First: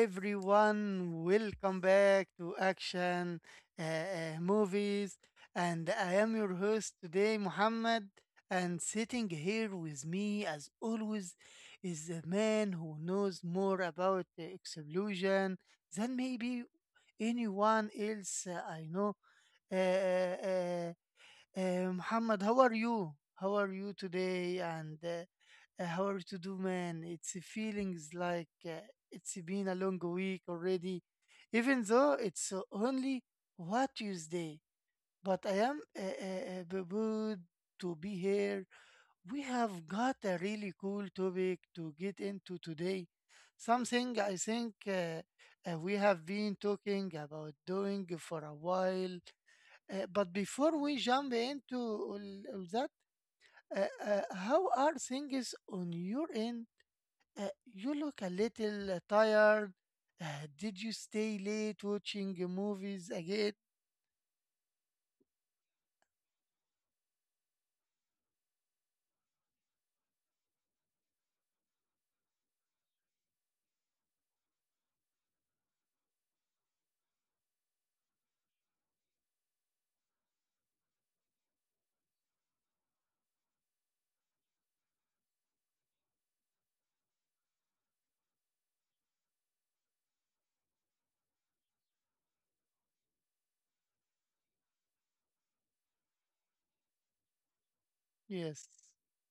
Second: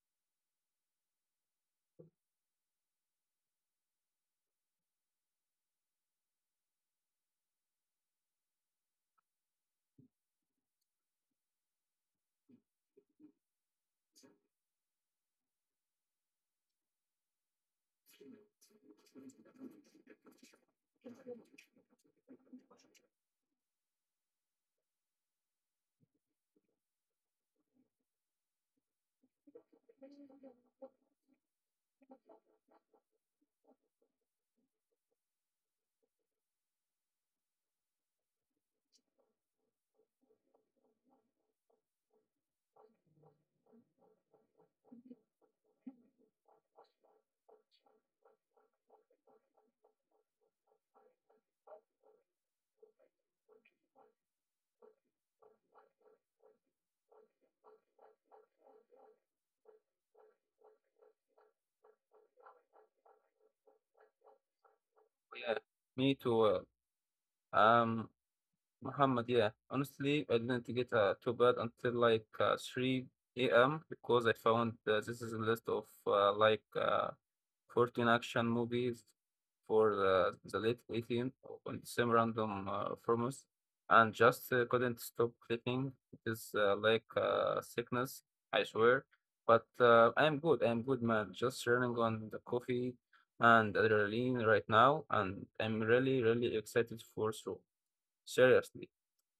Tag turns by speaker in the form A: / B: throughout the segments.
A: everyone. Welcome back to Action Movies. And I am your host today, Muhammad. And sitting here with me, as always, is a man who knows more about the explosion than maybe anyone else I know. Uh, uh, uh, Muhammad, how are you? How are you today? And how are you to do, man? It's a feelings like it's been a long week already, even though it's only what Tuesday. But I am good to be here. We have got a really cool topic to get into today. Something I think we have been talking about doing for a while but before we jump into all that, how are things on your end? You look a little tired. Did you stay late watching movies again?
B: Yeah, me too. Um, Muhammad, yeah. Honestly, I didn't get too bad until like 3 a.m. because I found this is a list of like 14 action movies for the late 18 on the same random format and just couldn't stop clicking. It is like sickness, I swear. But I'm good, man. Just running on the coffee and adrenaline right now, and I'm really, really excited for so
A: Yes.
B: seriously.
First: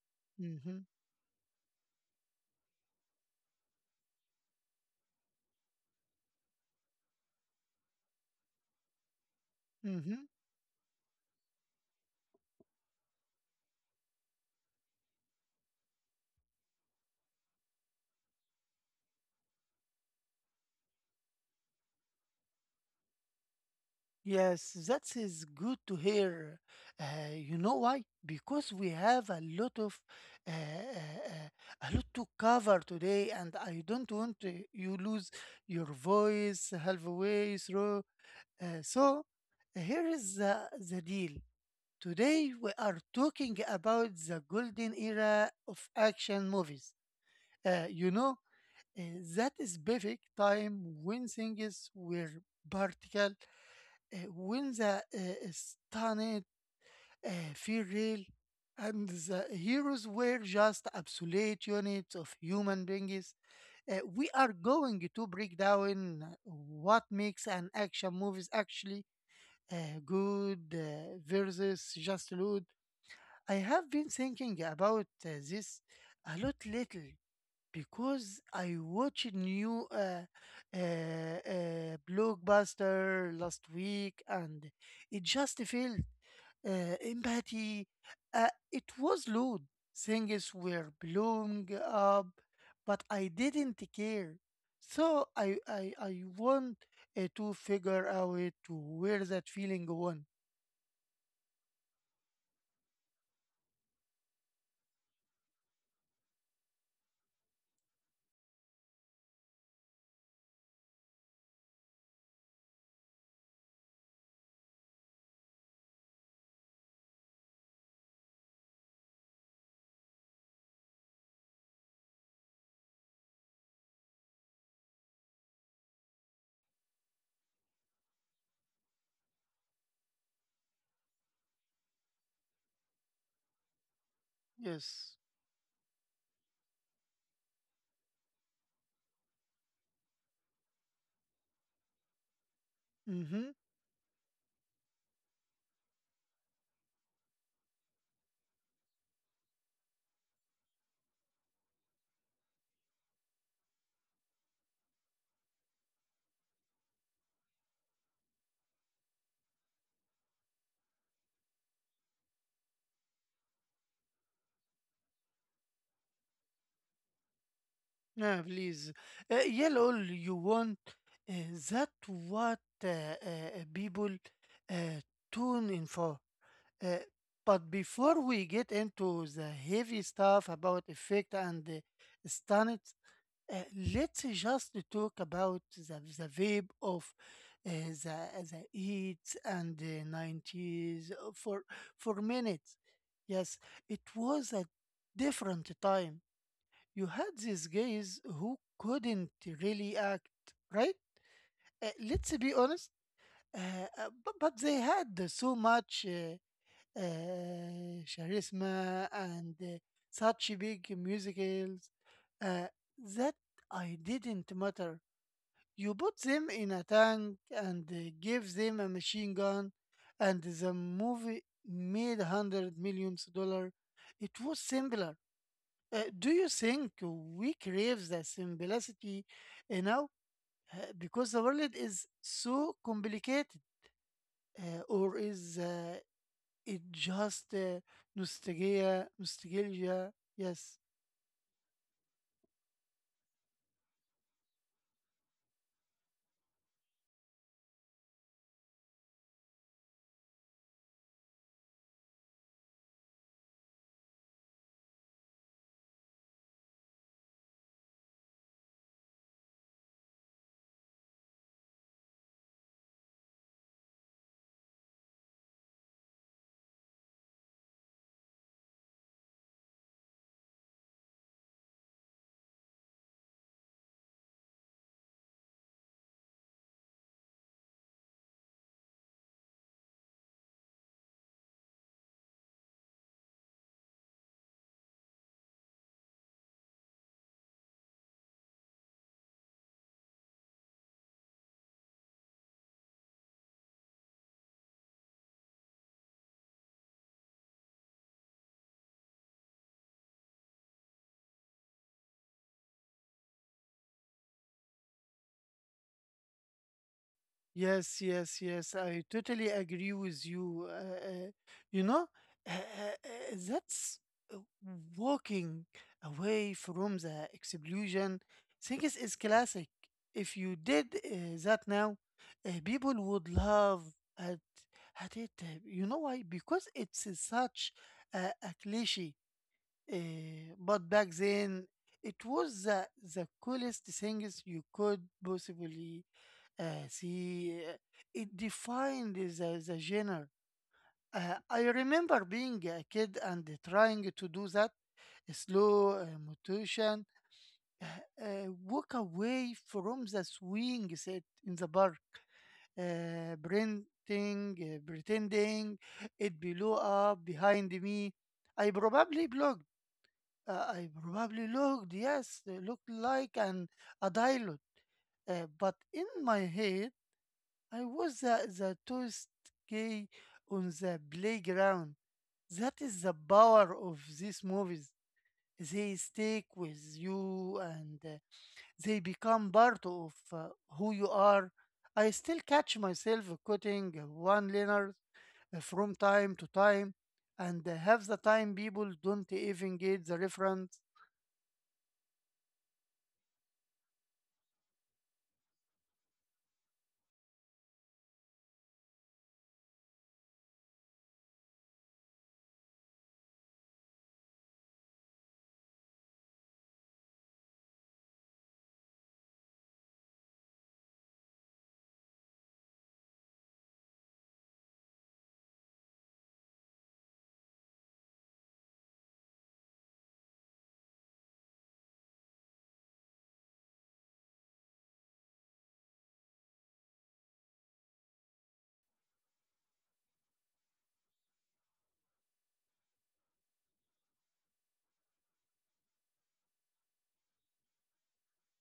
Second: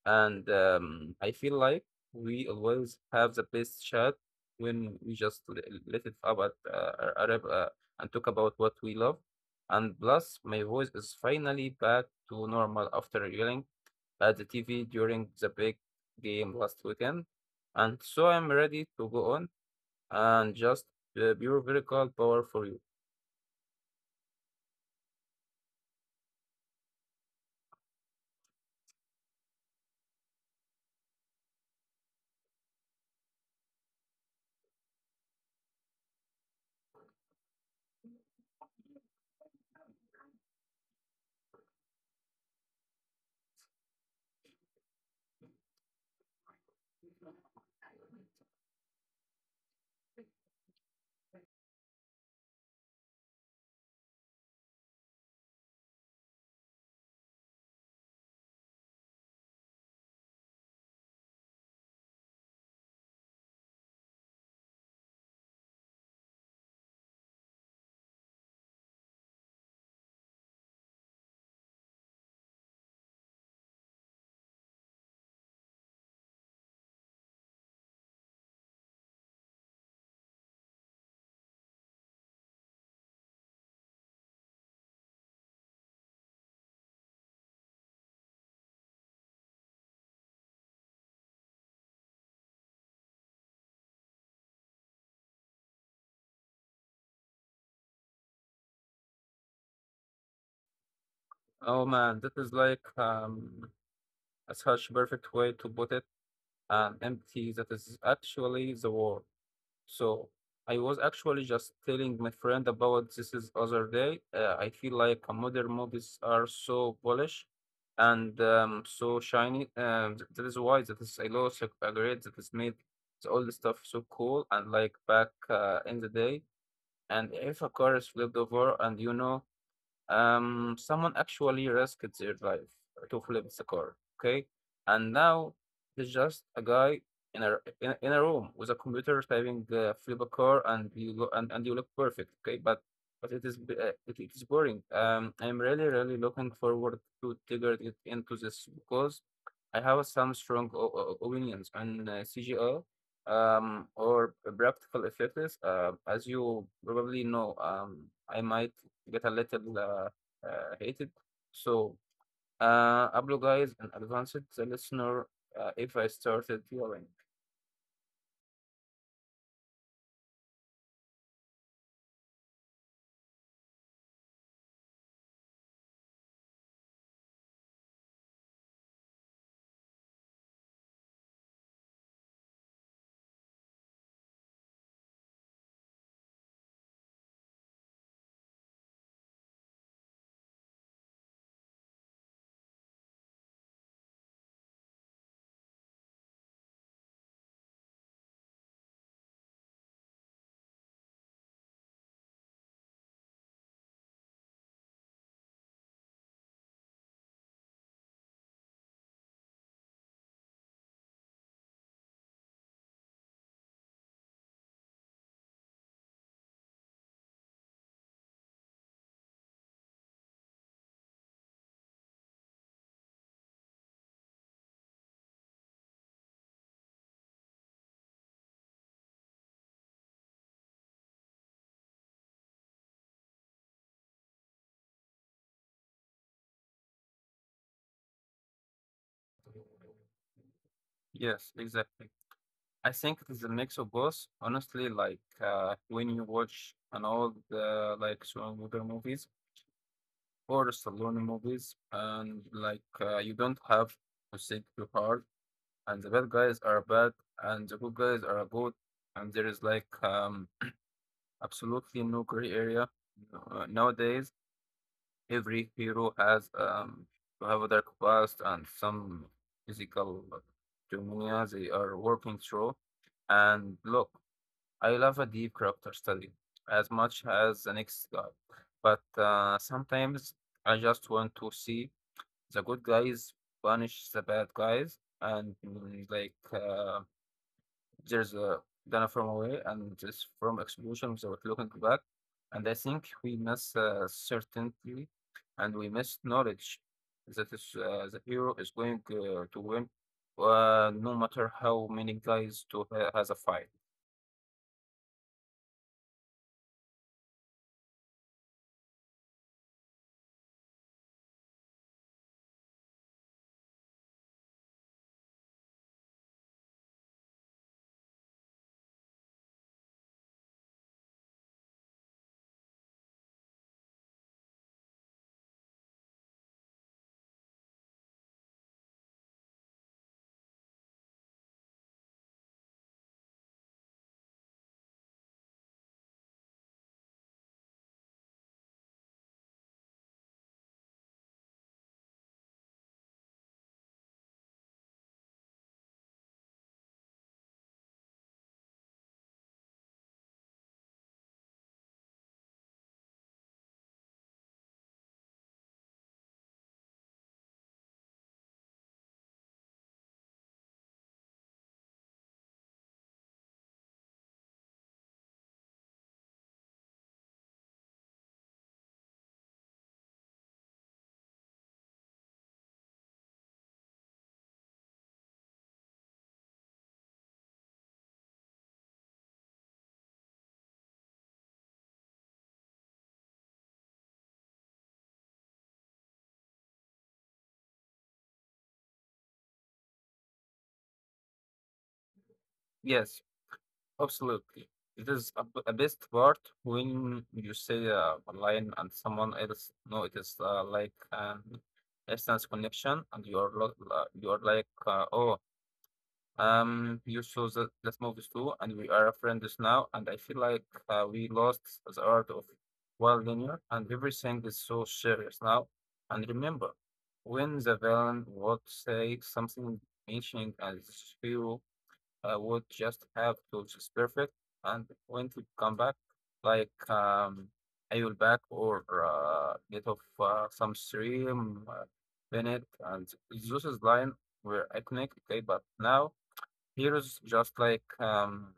B: And
A: Mm-hmm.
B: I feel like we always have the best chat when we just let it about our Arab and talk about what we love. And
A: Mm-hmm.
B: plus, my voice is finally back to normal after yelling at the TV during the big game last weekend. And so I'm ready to go on and just pure vertical power for you.
A: Yes, that is good to hear. You know why? Because we have a lot of uh, uh, a lot to cover today, and I don't want you lose your voice halfway through. So here is the deal. Today we are talking about the golden era of action movies. You know, uh, that is perfect time when things were vertical when the stunned feel real and the heroes were just absolute units of human beings, we are going to break down what makes an action movies actually uh, good versus just good. I have been thinking about this a lot lately because I watched new blockbuster last week, and it just felt empathy. It was loud. Things were blowing up, but I didn't care. So I want to figure out where that feeling went.
B: Oh man, that is like a such perfect way to put it. An empty that is actually the war. So I was actually just telling my friend about this is other day. I feel like modern movies are so polished and so shiny. That is why that is I also agree that is made the old stuff so cool and like back in the day. And if a car is flipped over and someone actually risked their life to flip the car, okay? And
A: Yes.
B: now there's just a guy in a room with a computer typing flip a car, and you go and you look perfect, okay? But it
A: Mm-hmm.
B: is it is boring. I'm really really looking forward to digging it into this because I have some strong opinions on CGI or practical effects. As you probably know, I might get a little heated. So apologize in advance to the listener if I started yelling.
A: Yeah, please. Yell all you want. Uh, that what people uh, tune in for. Uh, but before we get into the heavy stuff about effect and the standards, uh, let's just talk about the vibe of uh, the the 80s and the 90s for minutes. Yes, it was a different time you had these guys who couldn't really act, right? Let's be honest, uh, but they had so much charisma and such big musicals uh, that I didn't matter. You put them in a tank and gave them a machine gun, and the movie made hundred millions dollar. It was simpler do you think we crave the simplicity now Uh, because the world is so complicated, or is it just nostalgia? Nostalgia, yes.
B: Yes, exactly. I think it is a mix of both. Honestly, like when you watch an old like Schwarzenegger movies or Stallone movies, and like you don't have to think too hard, and the bad guys are bad, and the good guys are good, and there is like absolutely no gray area nowadays. Every hero has to have a dark past and some physical trauma they are working through. And look, I love a deep character study as much as the next guy, but sometimes I just want to see the good guys punish the bad guys and like there's a Ghana from away and just from explosion without looking back. And I think we miss certainty and we miss knowledge that is the hero is going to win no matter how many guys to has a fight.
A: Yes, yes, yes. I totally agree with you. You know, that's uh, walking away from the explosion. Things is classic. If you did that now, people would love at at it. You know why? Because it's such a cliche. But back then, it was the coolest things you could possibly. See, it defined the genre. I remember being a kid and trying to do that slow motion, uh, walk away from the swing set in the park, printing, pretending it blew up behind me. I probably blocked. I probably looked, yes, it looked like an a dialogue, but in my head I was the toast guy on the playground. That is the power of these movies. They stick with you and they become part of who you are. I still catch myself quoting one liners from time to time, and half the time people don't even get the reference.
B: Yes, absolutely. It is a best part when you say a line and someone else no, it is like an instance connection, and you are you are like, oh, you saw the, that movies too, and we are friends now, and I feel like we lost the art of well linear, and everything is so serious now. And remember, when the villain would say something mentioning as hero, would just have to just perfect, and when to come back, like I will back or get off some stream, Bennett, and Zeus's line were iconic, okay, but now heroes just like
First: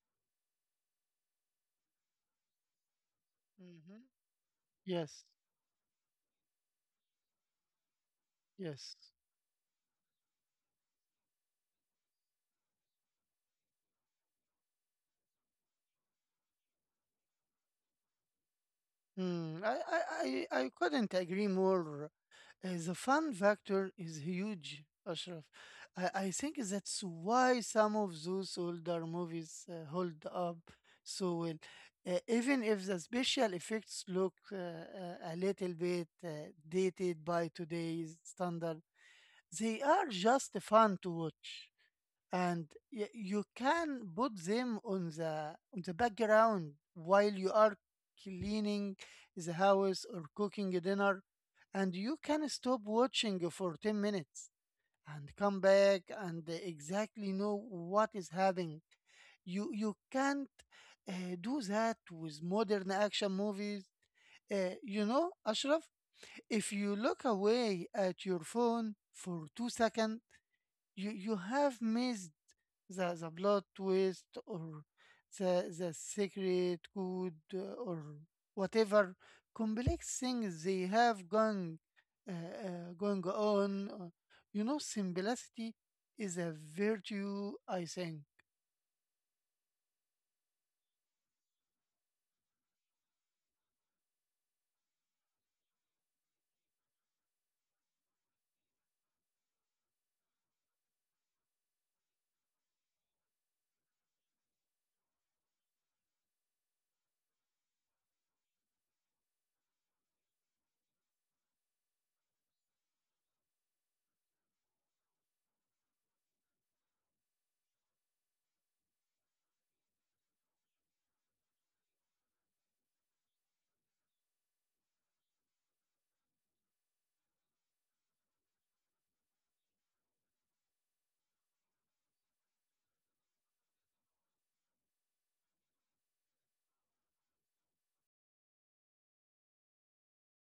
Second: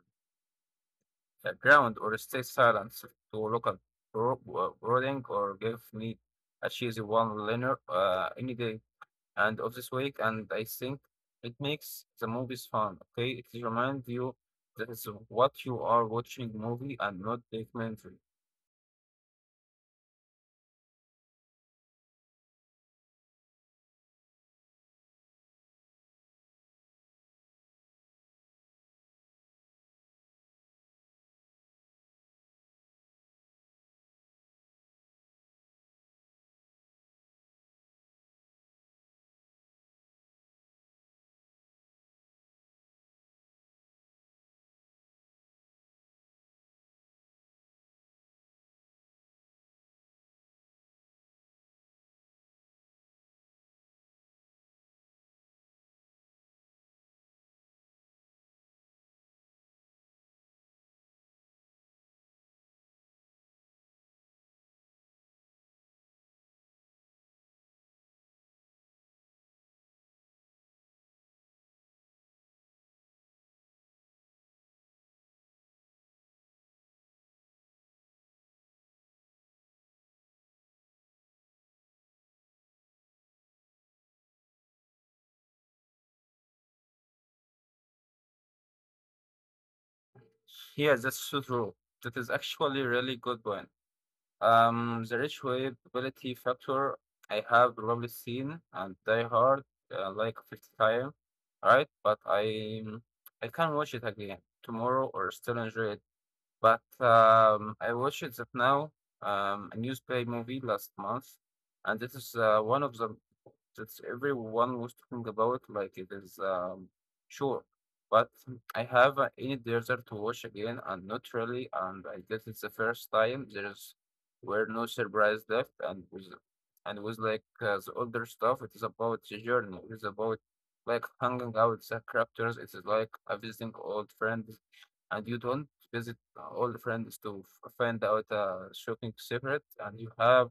B: a ground or stay silent to local
A: Hmm.
B: brooding
A: Yes,
B: or give me a cheesy one liner any day
A: yes.
B: and of this week. And I think it makes the movies fun. Okay, it reminds you that it's what you are watching movie and not documentary.
A: Hmm. I couldn't agree more. The fun factor is huge, Ashraf. I think that's why some of those older movies hold up so well. Even if the special effects look a little bit dated by today's standard, they are just fun to watch and you can put them on the background while you are cleaning the house or cooking dinner and you can stop watching for 10 minutes and come back and exactly know what is happening you can't uh, do that with modern action movies you know ashraf if you look away at your phone for 2 seconds you have missed the plot twist or the secret code or whatever complex things they have going uh, going on. You know, simplicity is a virtue. I think.
B: Yeah, that's so true. That is actually really good one. The rich replayability factor, I have probably seen and Die Hard like 50 times, right? But I can watch it again tomorrow or still enjoy it. But I watched it that now, a newsplay movie last month, and this is one of the that everyone was talking about, like it is sure. But I have any desert to watch again, and not really. And I guess it's the first time there's were no surprise left, and was like the older stuff. It is about the journey. It is about like hanging out with the characters. It is like visiting old friends, and you don't visit old friends to find out a shocking secret, and you have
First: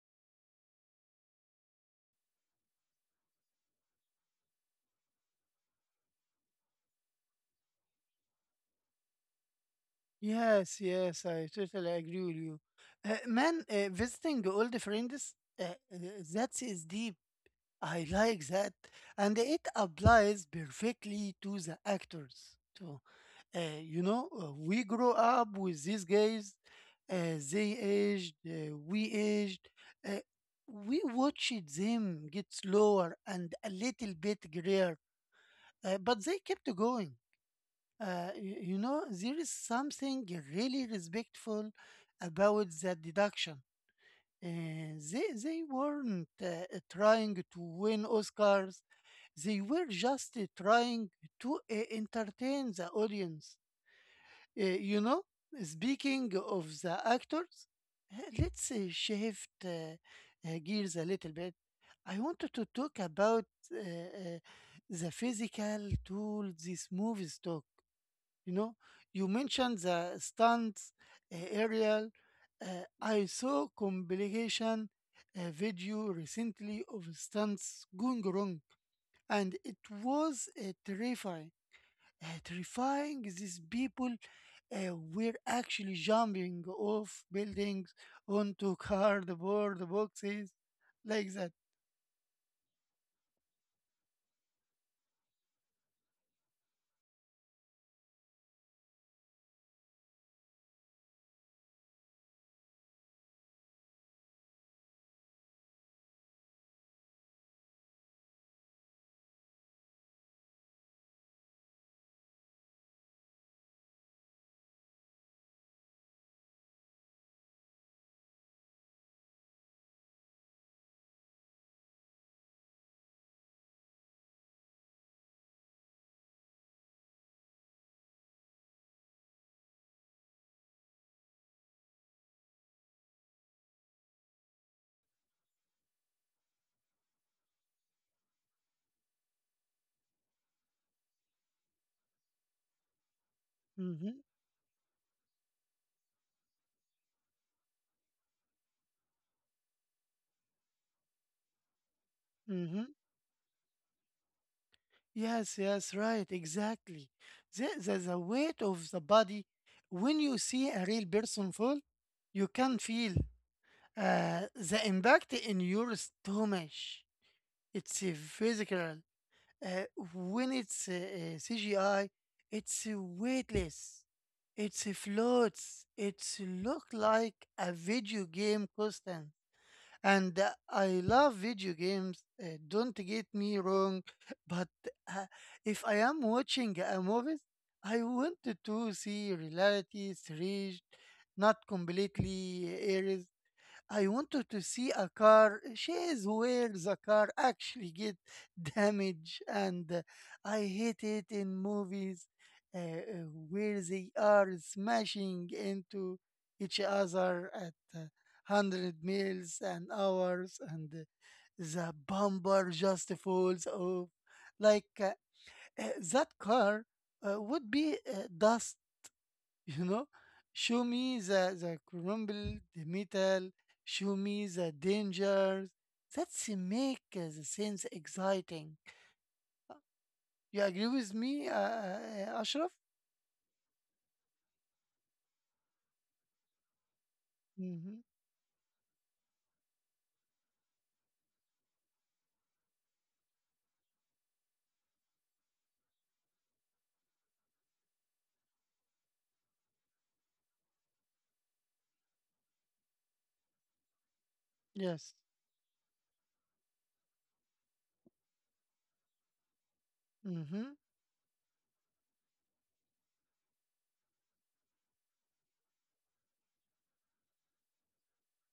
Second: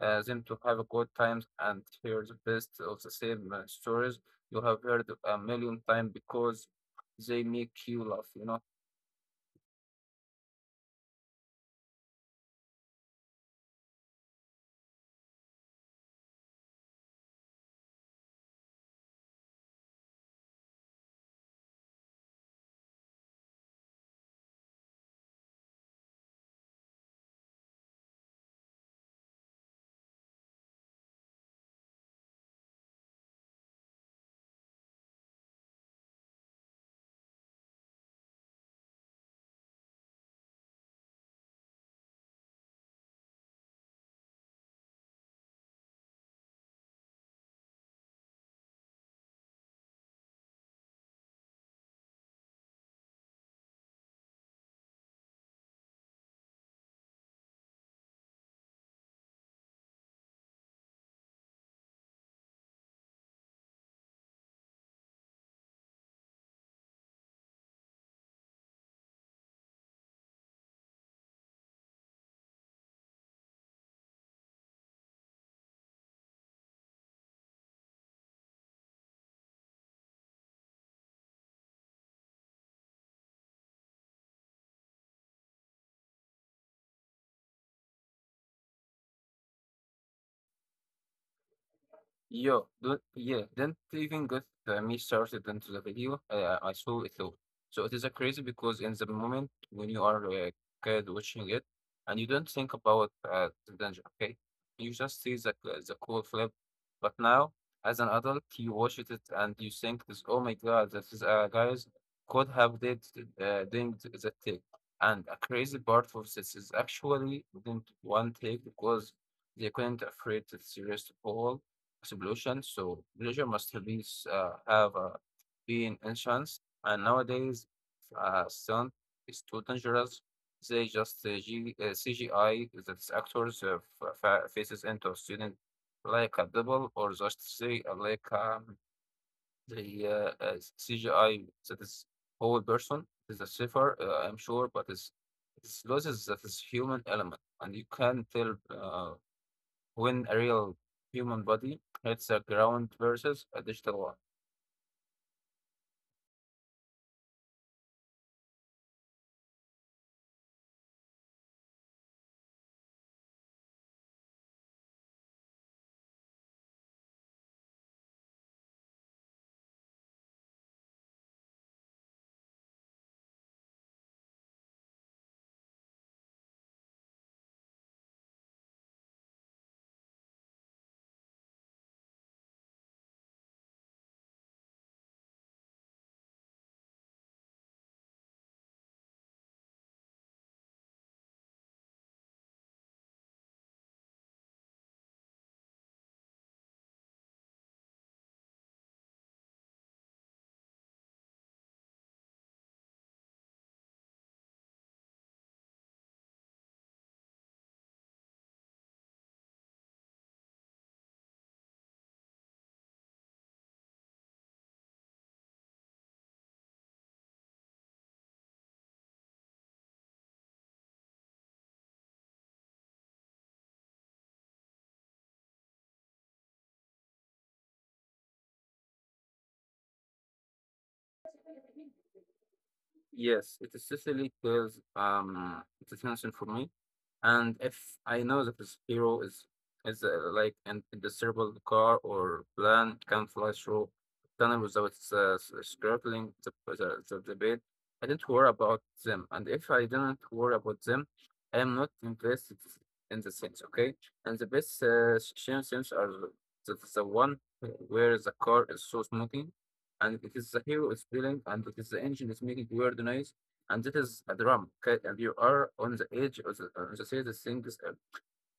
B: them to have a good times and hear the best of the same stories you have heard a million times because they make you laugh.
A: Yes, yes, I totally agree with you. Man, visiting old friends, that is deep. I like that, and it applies perfectly to the actors too. You know, we grow up with these guys. They aged, we aged. Uh, we watched them get slower and a little bit grayer, but they kept going. You know, there is something really respectful about that deduction. They weren't trying to win Oscars they were just trying to entertain the audience. You know, speaking of the actors, let's shift gears a little bit. I wanted to talk about uh, uh, the physical tools these movies took. You know, you mentioned the stunts, aerial. I saw compilation a video recently of stunts going wrong and it was terrifying. Terrifying these people were actually jumping off buildings onto cardboard boxes like that.
B: Yo, don't, yeah, don't even get me started into the video. I saw it all. So it is a crazy because in the moment when you are a kid watching it, and you don't think about the danger, okay? You just see the cool flip. But now, as an adult, you watch it and you think this, oh my God, this is guys could have did the take. And a crazy part of this is actually didn't one take because they couldn't afraid to serious fall explosion. So pleasure must have been have been enhanced. And nowadays, sound is too dangerous. They just CGI that actors faces into a student like a double or just say like the uh, uh, CGI that is whole person is a safer,
A: Mm-hmm,
B: I'm sure, but it loses that is human element, and you can tell. When a real human body hits the ground
A: mm-hmm.
B: versus a digital one.
A: Yes, yes, right, exactly. The weight of the body, when you see a real person fall, you can feel the impact in your stomach. It's physical. Uh, when it's CGI, it's weightless. It's floats. It's look like a video game constant. And I love video games. Don't get me wrong, but uh, if I am watching a movie, I want to see reality stretched, not completely erased. I wanted to see a car. She is where the car actually get damaged, and I hate it in movies where they are smashing into each other at hundred miles an hours, and the bumper just falls off. Like that car would be dust you know show me the crumble the metal show me the dangers that's make the sense exciting you agree with me ashraf.
B: Yes, it essentially clears the tension for me. And if
A: Mm-hmm.
B: I know that this hero is like an indestructible car or plan can fly through tunnel without scraping the bed, I didn't worry about them. And if I didn't worry about them, I am not invested in the sense, okay? And the best
A: Yes.
B: shame sense are the one where the car is so smoky and it is the
A: Mm-hmm.
B: hero is feeling, and it is the engine is making weird noise, and it is a drum. Okay, and you are on the edge of the say the thing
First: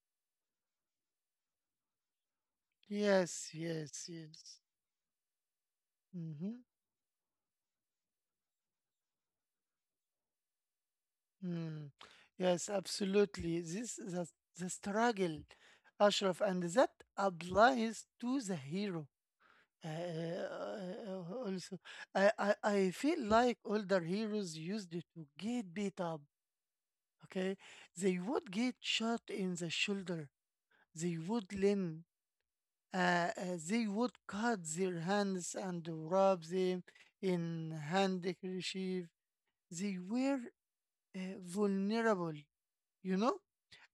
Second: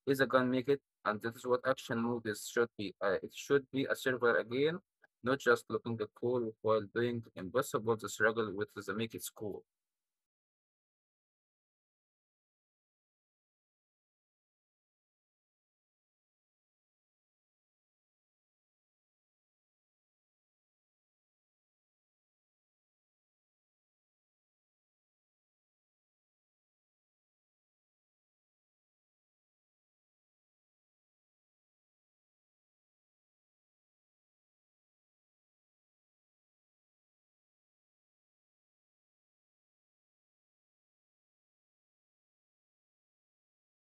B: is a gun make it, and that is what action movies should be. It
A: Yes,
B: should be
A: yes,
B: a survival
A: yes.
B: again, not just looking the cool
A: Mm-hmm.
B: while doing impossible. The struggle with the make it cool.
A: Mm. Yes, absolutely this the struggle ashraf and that applies to the hero Uh, uh, also, I feel like older heroes used to get beat up, okay? They would get shot in the shoulder, they would lean, uh, uh, they would cut their hands and rub them in handkerchief. They were vulnerable, you know?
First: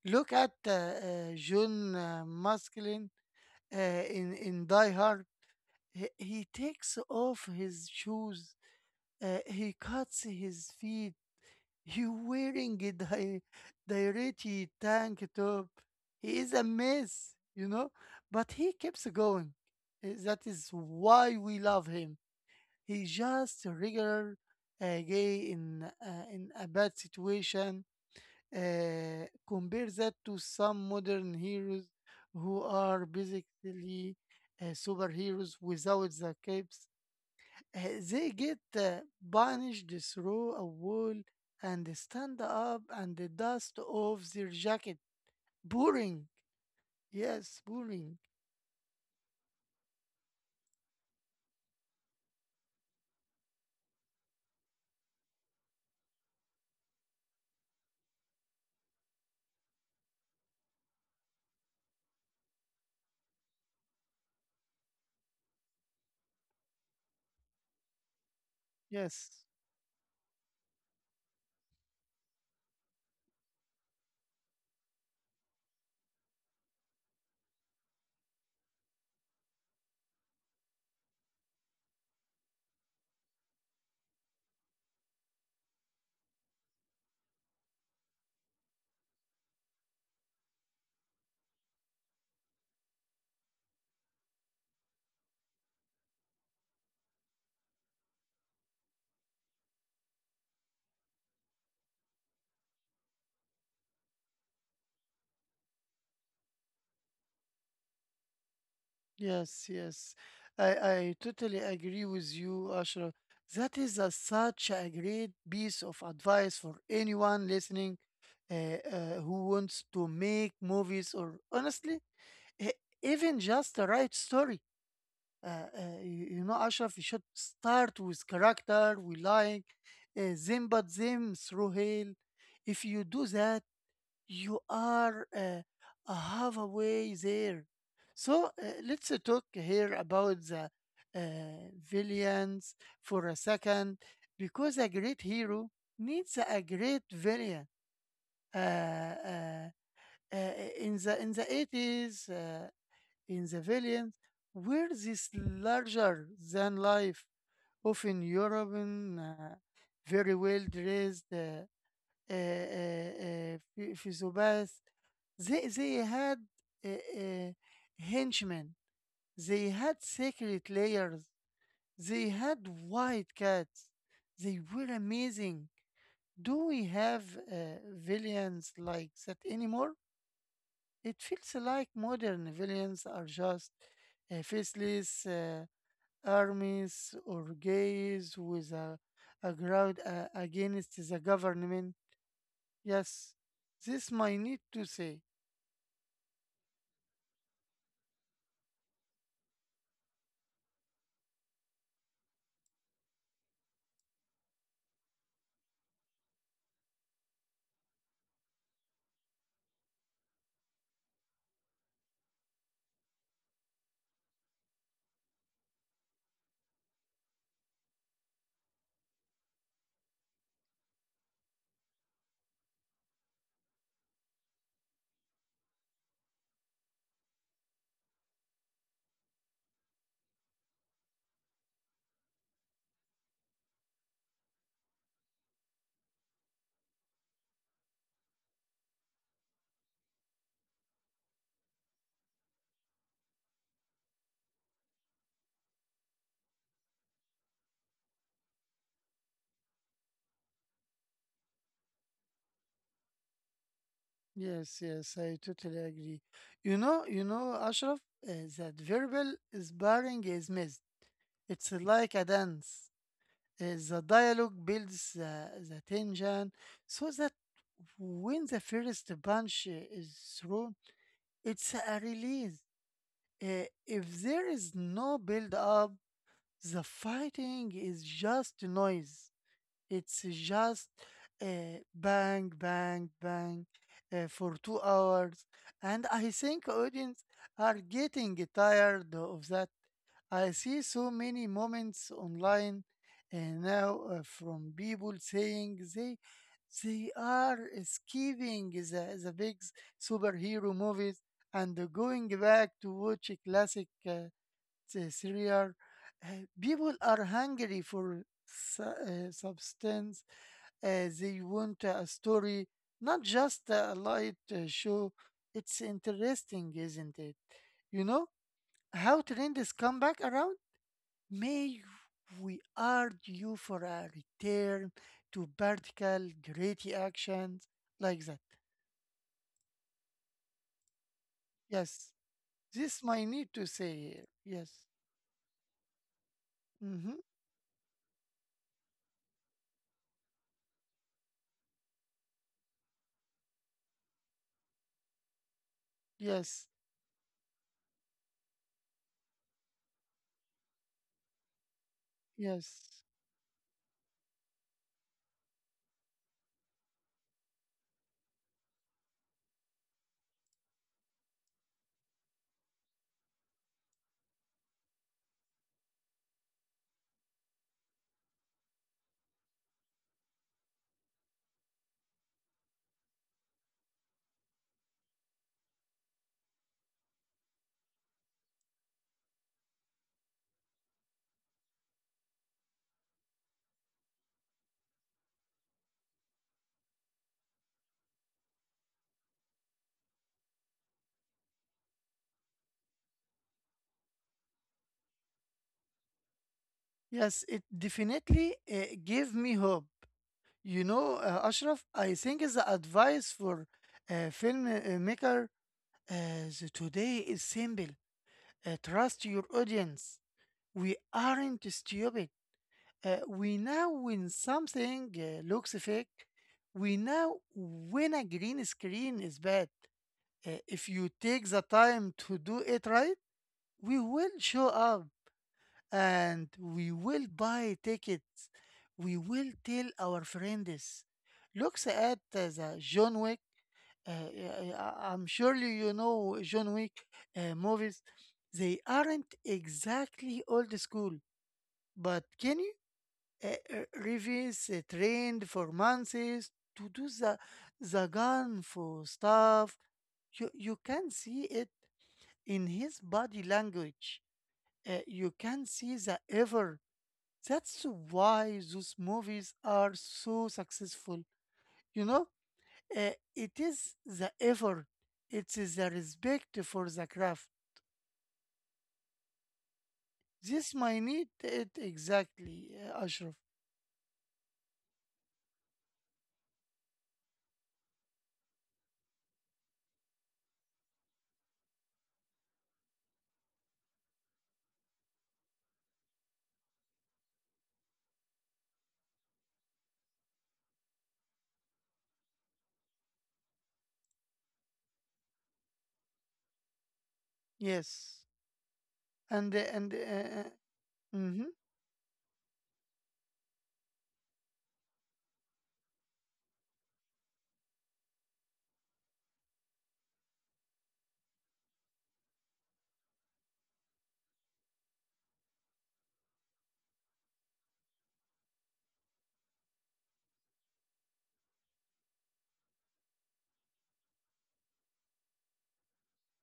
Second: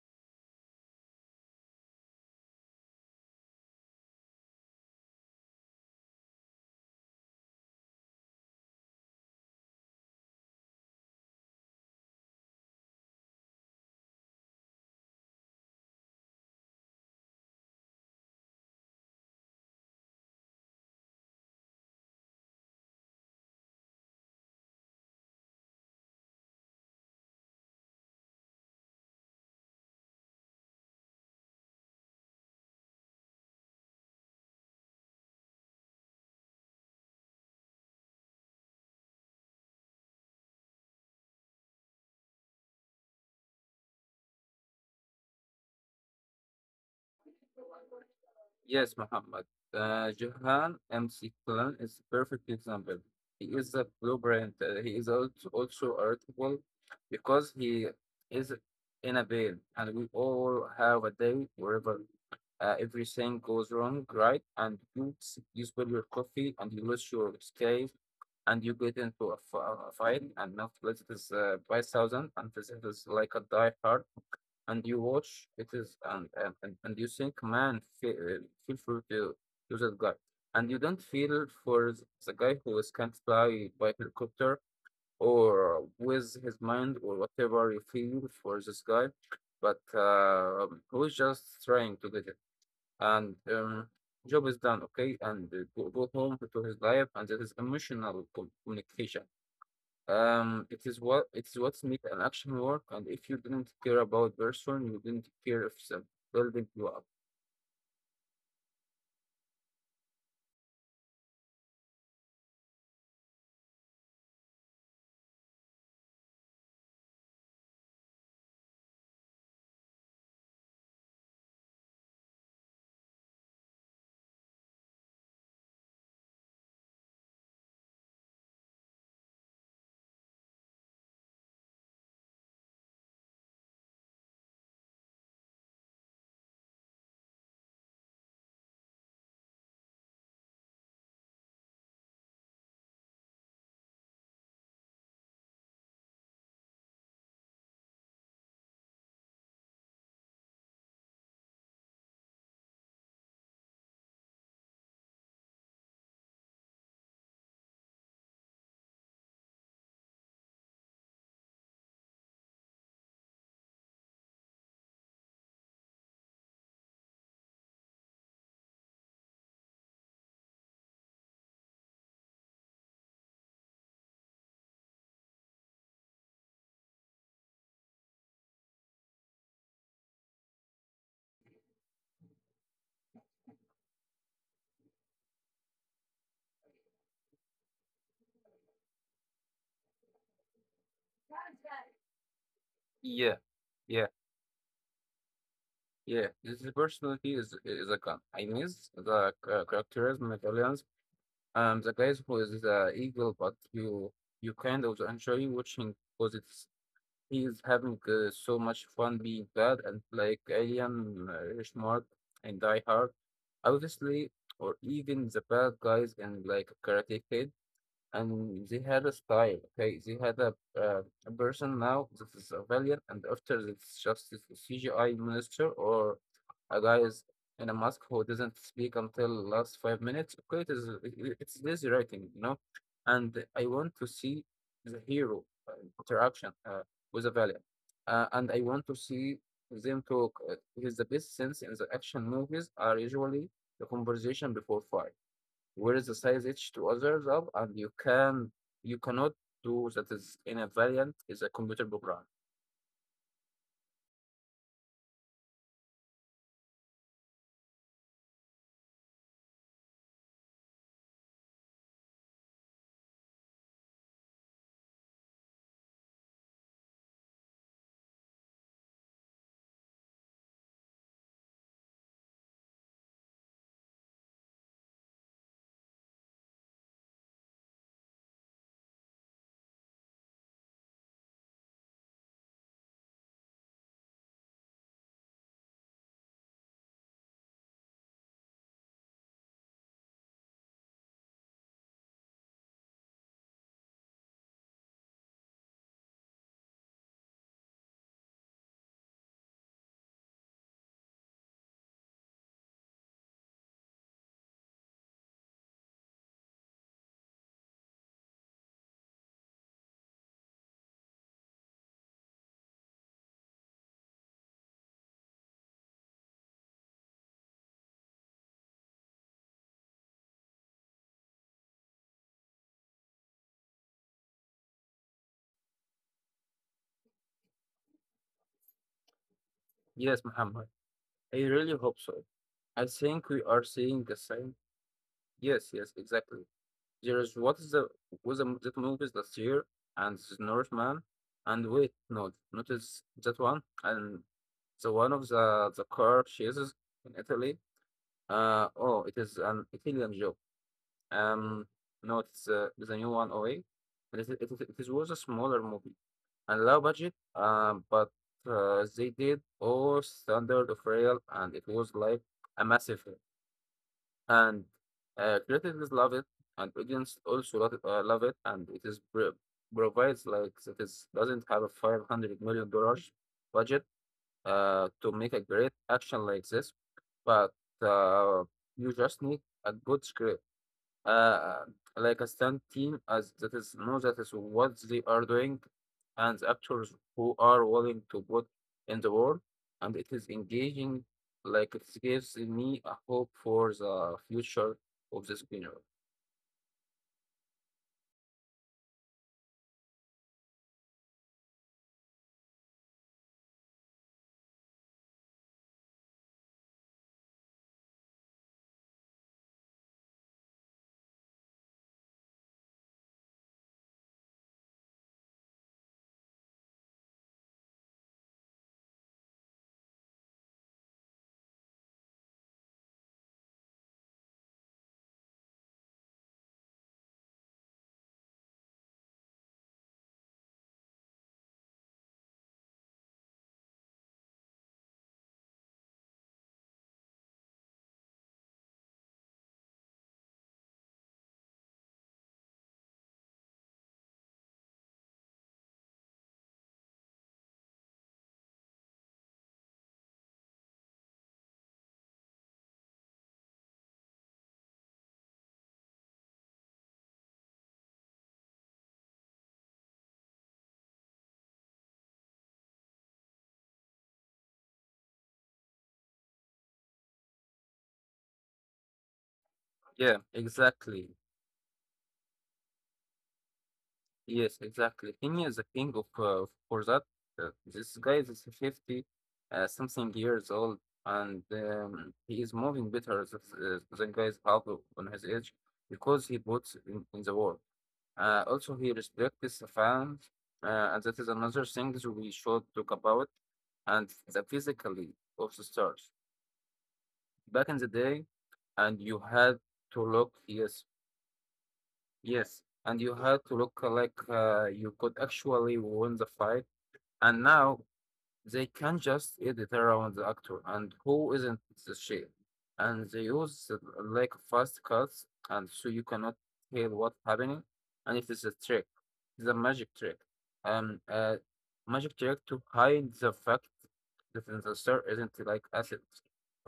A: Look at John Maskelyne in Die Hard. He takes off his shoes he cuts his feet. You wearing a dirty tank top. He is a mess, you know, but he keeps going. That is why we love him. He's just a regular gay in a bad situation. Compare that to some modern heroes who are basically superheroes without the capes they get punished through a wall and stand up and the dust off their jacket. Boring. Yes, boring.
B: Yes, Muhammad. Johann M.C. Klein is a perfect example. He is a blueprint. He is also irritable because he is in a veil, and we all have a day wherever everything goes wrong, right? And you spill your coffee, and you lose your escape, and you get into
A: Yes,
B: a fight, and now this is 5,000, and this is like a die hard and you watch it is and you think man feel free to that guy and you don't feel for the guy who is can't fly by helicopter or with his mind or whatever you feel for this guy but who is just trying to get it and job is done okay and go home to his life and that is emotional communication. It is what it is what's make an action work, and if you didn't care about person, you didn't care if some building you up.
A: yes, yes. I totally agree with you, Ashraf. That is a, such a great piece of advice for anyone listening who wants to make movies or honestly, e- even just write story. You know, Ashraf, you should start with character we like, them but them through hell. If you do that, you are a halfway there. So let's talk here about the villains for a second, because a great hero needs a great villain. Uh, uh, uh, in the 80s. In the villains, where this larger than life, often European, very well dressed uh, uh, physiopath, they had uh, uh, henchmen, they had secret layers, they had white cats, they were amazing. Do we have uh, villains like that anymore? It feels like modern villains are just faceless. Armies or gays with a crowd against the government. Yes,
B: Yeah,
A: this
B: yeah,
A: might need to say.
B: yeah. This is personality is a con. I miss the characterism of aliens. The guys who is the eagle, but you kind of enjoy watching because it's he is having so much fun being bad and like alien, smart and die hard. Obviously, or even the bad guys and like Karate Kid and they had a style. Okay, they had uh, a person now that is a valiant, and after it's just this CGI minister or a guy is in a mask who doesn't speak until last 5 minutes. Okay, it is it's lazy writing. And I want to see the hero interaction with a valiant, and I want to see them talk. Because the best sense in the action movies are usually the conversation before fight where is the size H to others of, and you cannot do that is in a variant is a computer program.
A: Yes, yes, I totally agree. You know, Ashraf, uh, that verbal sparring is missed. It's like a dance. The dialogue builds the tension so that when the first punch is thrown, it's a release. If there is no build up, the fighting is just noise. It's just bang, bang, bang for 2 hours. And I think audience are getting tired of that. I see so many moments online, now, from people saying they are skipping the big superhero movies and going back to watch classic the cereal. People are hungry for substance. They want a story, not just a light show. It's interesting, isn't it? You know how trends come back around? May we argue for a return to vertical, gritty actions like that.
B: Yes, Muhammad. I really hope so.
A: Yes,
B: I think we are
A: this might
B: seeing the
A: need to
B: same.
A: say here. Yes.
B: Yes, yes, exactly. There is what is
A: Mm-hmm.
B: the that movie last year and this Northman and wait no notice that one and the one of the car chases in
A: Yes.
B: Italy. Oh, it is an Italian job. Um, no, it's the new one
A: Yes.
B: away. It was a smaller movie and low budget, but they did all standard of real, and it was like a massive hit. And critics love it, and audience also love it and it is provides like that is doesn't have a $500 million budget to make a great action like this, but uh, you just need a good script uh, like a stunt team as that is know that is what they are doing and the actors who are willing to put in the work and it is engaging like it gives me a hope for the future of this genre.
A: Yes, it definitely gave me hope. You know, Ashraf, I think the advice for a filmmaker, the today is simple. Trust your audience. We aren't stupid. We know when something looks fake. We know when a green screen is bad. If you take the time to do it right, we will show up, and we will buy tickets. We will tell our friends. Looks at the John Wick. I'm surely you know John Wick movies. They aren't exactly old school, but can you uh, revise, trained for months to do the gun for stuff? You can see it in his body language. You can see the effort. That's why those movies are so successful. You know, it is the effort, it is the respect for the craft.
B: Yeah,
A: This might
B: exactly.
A: need it exactly, Ashraf.
B: Yes, exactly. He is the king of for that. This guy is 50 something years old and he is moving better than guys have on his age because he puts in the work. Also, he respects the fans, and that is another thing that we should talk about, and the physically of the stars. Back in the day,
A: Yes,
B: and you had
A: and
B: to look, yes,
A: mm-hmm.
B: yes, and you had to look like you could actually win the fight. And now they can just edit around the actor and who isn't the shape. And they use the, like fast cuts, and so you cannot tell what's happening. And it is a trick, it's a magic trick. Um, uh, Magic trick to hide the fact that the star isn't like athlete,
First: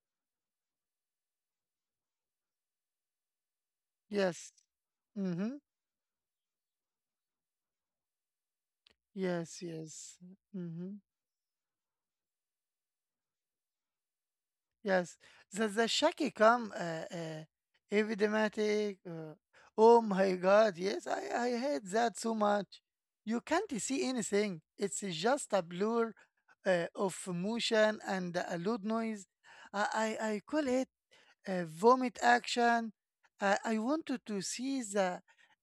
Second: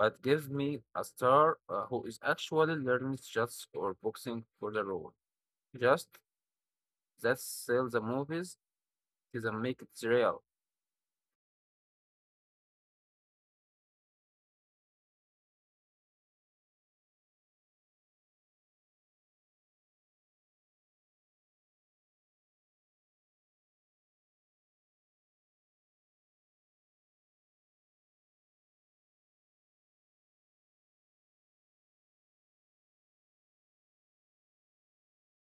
B: but gives me a star who is actually learning shots or boxing
A: Yes,
B: for the role.
A: mm-hmm.
B: Just that sell the movies is a
A: Yes,
B: make it
A: yes,
B: real.
A: mm-hmm. Yes, the shaky come, uh, evidematic. Oh my God! Yes, I hate that so much. You can't see anything. It's just a blur of motion and a loud noise. I call it vomit action. I wanted to see the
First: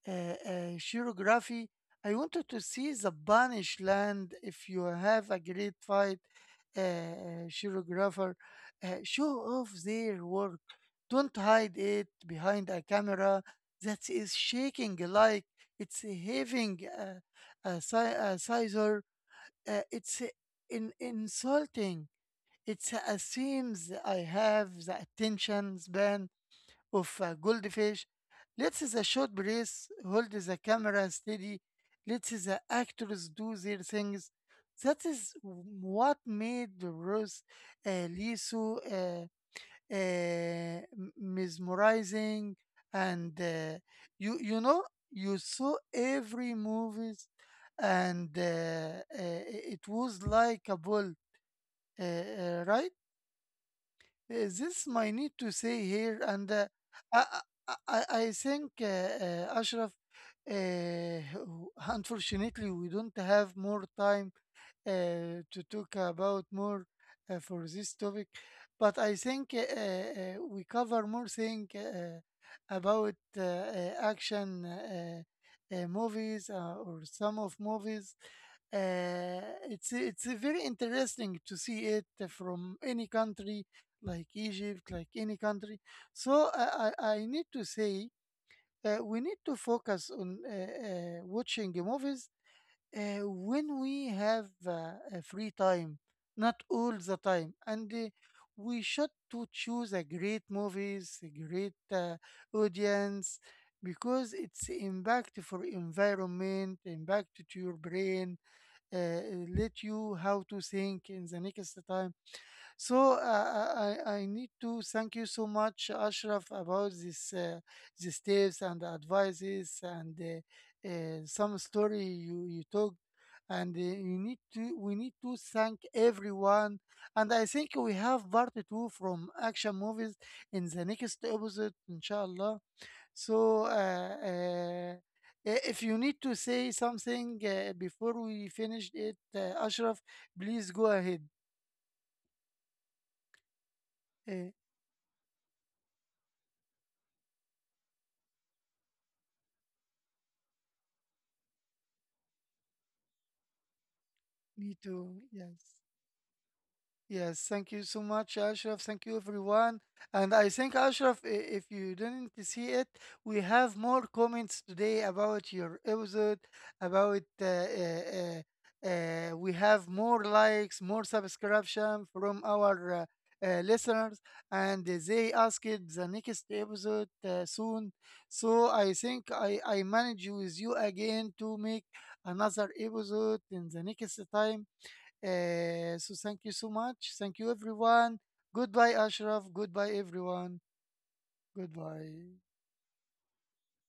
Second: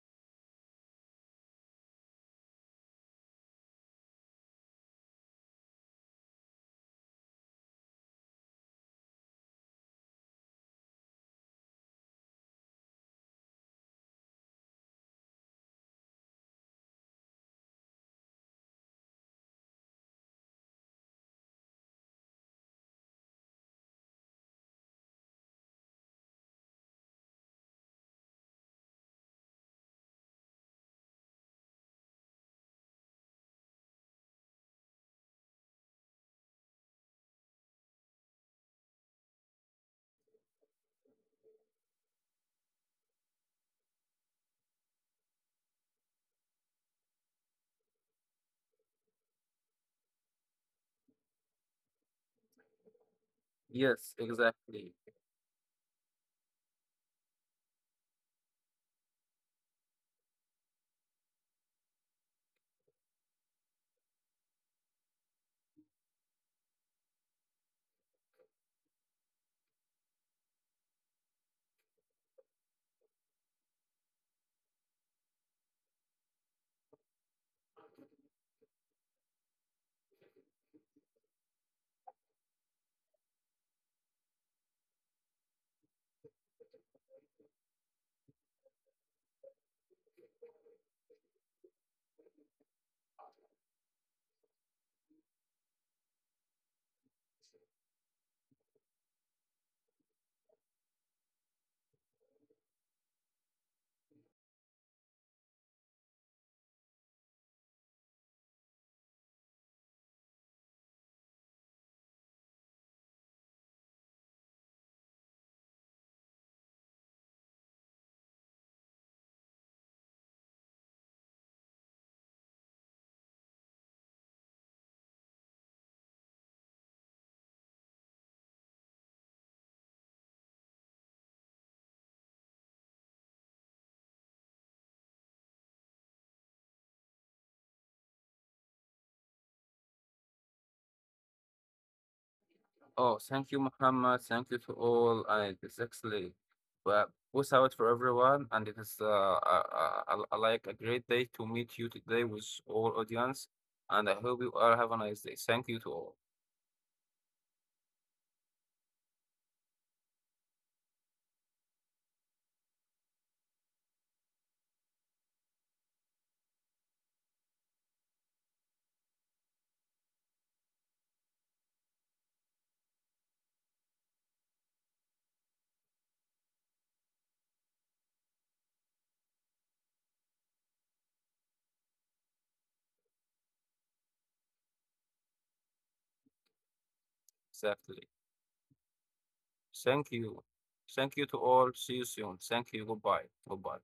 A: choreography. I wanted to see the Banish land. If you have a great fight, choreographer, show off their work. Don't hide it behind a camera that is shaking like it's having a scissor. It's insulting. It's assumes I have the attention span of a goldfish. Let's the short breath, hold the camera steady, let the actors do their things. That is what made the Rose Lee so uh, mesmerizing, and you know you saw every movies, and it was like a ball, right?
B: Yes,
A: This
B: exactly.
A: my need to say here, and I, I think, Ashraf, uh, unfortunately, we don't have more time to talk about more for this topic, but I think we cover more thing about action movies or some of movies. Uh, it's very interesting to see it from any country like Egypt, like any country. So I need to say we need to focus on watching movies when we have a free time, not all the time. And we should to choose a great movies, a great audience, because it's impact for environment, impact to your brain, uh, let you how to think in the next time. So I need to thank you so much, Ashraf, about this these tips and advices, and some story you talked, and you need to we need to thank everyone. And I think we have part two from action movies in the next episode, inshallah. So, if you need to say something before we finish it, Ashraf, please go ahead.
B: Oh, thank you, Muhammad.
A: Uh,
B: Thank you to all. And it's actually, well, peace out for everyone. And it is like a great day to meet you today with all audience. And I hope you
A: Me
B: all have a
A: too.
B: nice day. Thank
A: Yes.
B: you to all.
A: Yes. Thank you so much, Ashraf. Thank you, everyone. And I think, Ashraf, if you didn't see it, we have more comments today about your episode, about we have more likes, more subscription from our listeners, and they asked the next episode soon. So I think I manage with you again to make another episode in the next time, so thank you so much. Thank you,
B: Exactly.
A: everyone. Goodbye, Ashraf. Goodbye,
B: Thank you.
A: everyone.
B: Thank you to all. See you
A: Goodbye.
B: soon. Thank you. Goodbye. Goodbye.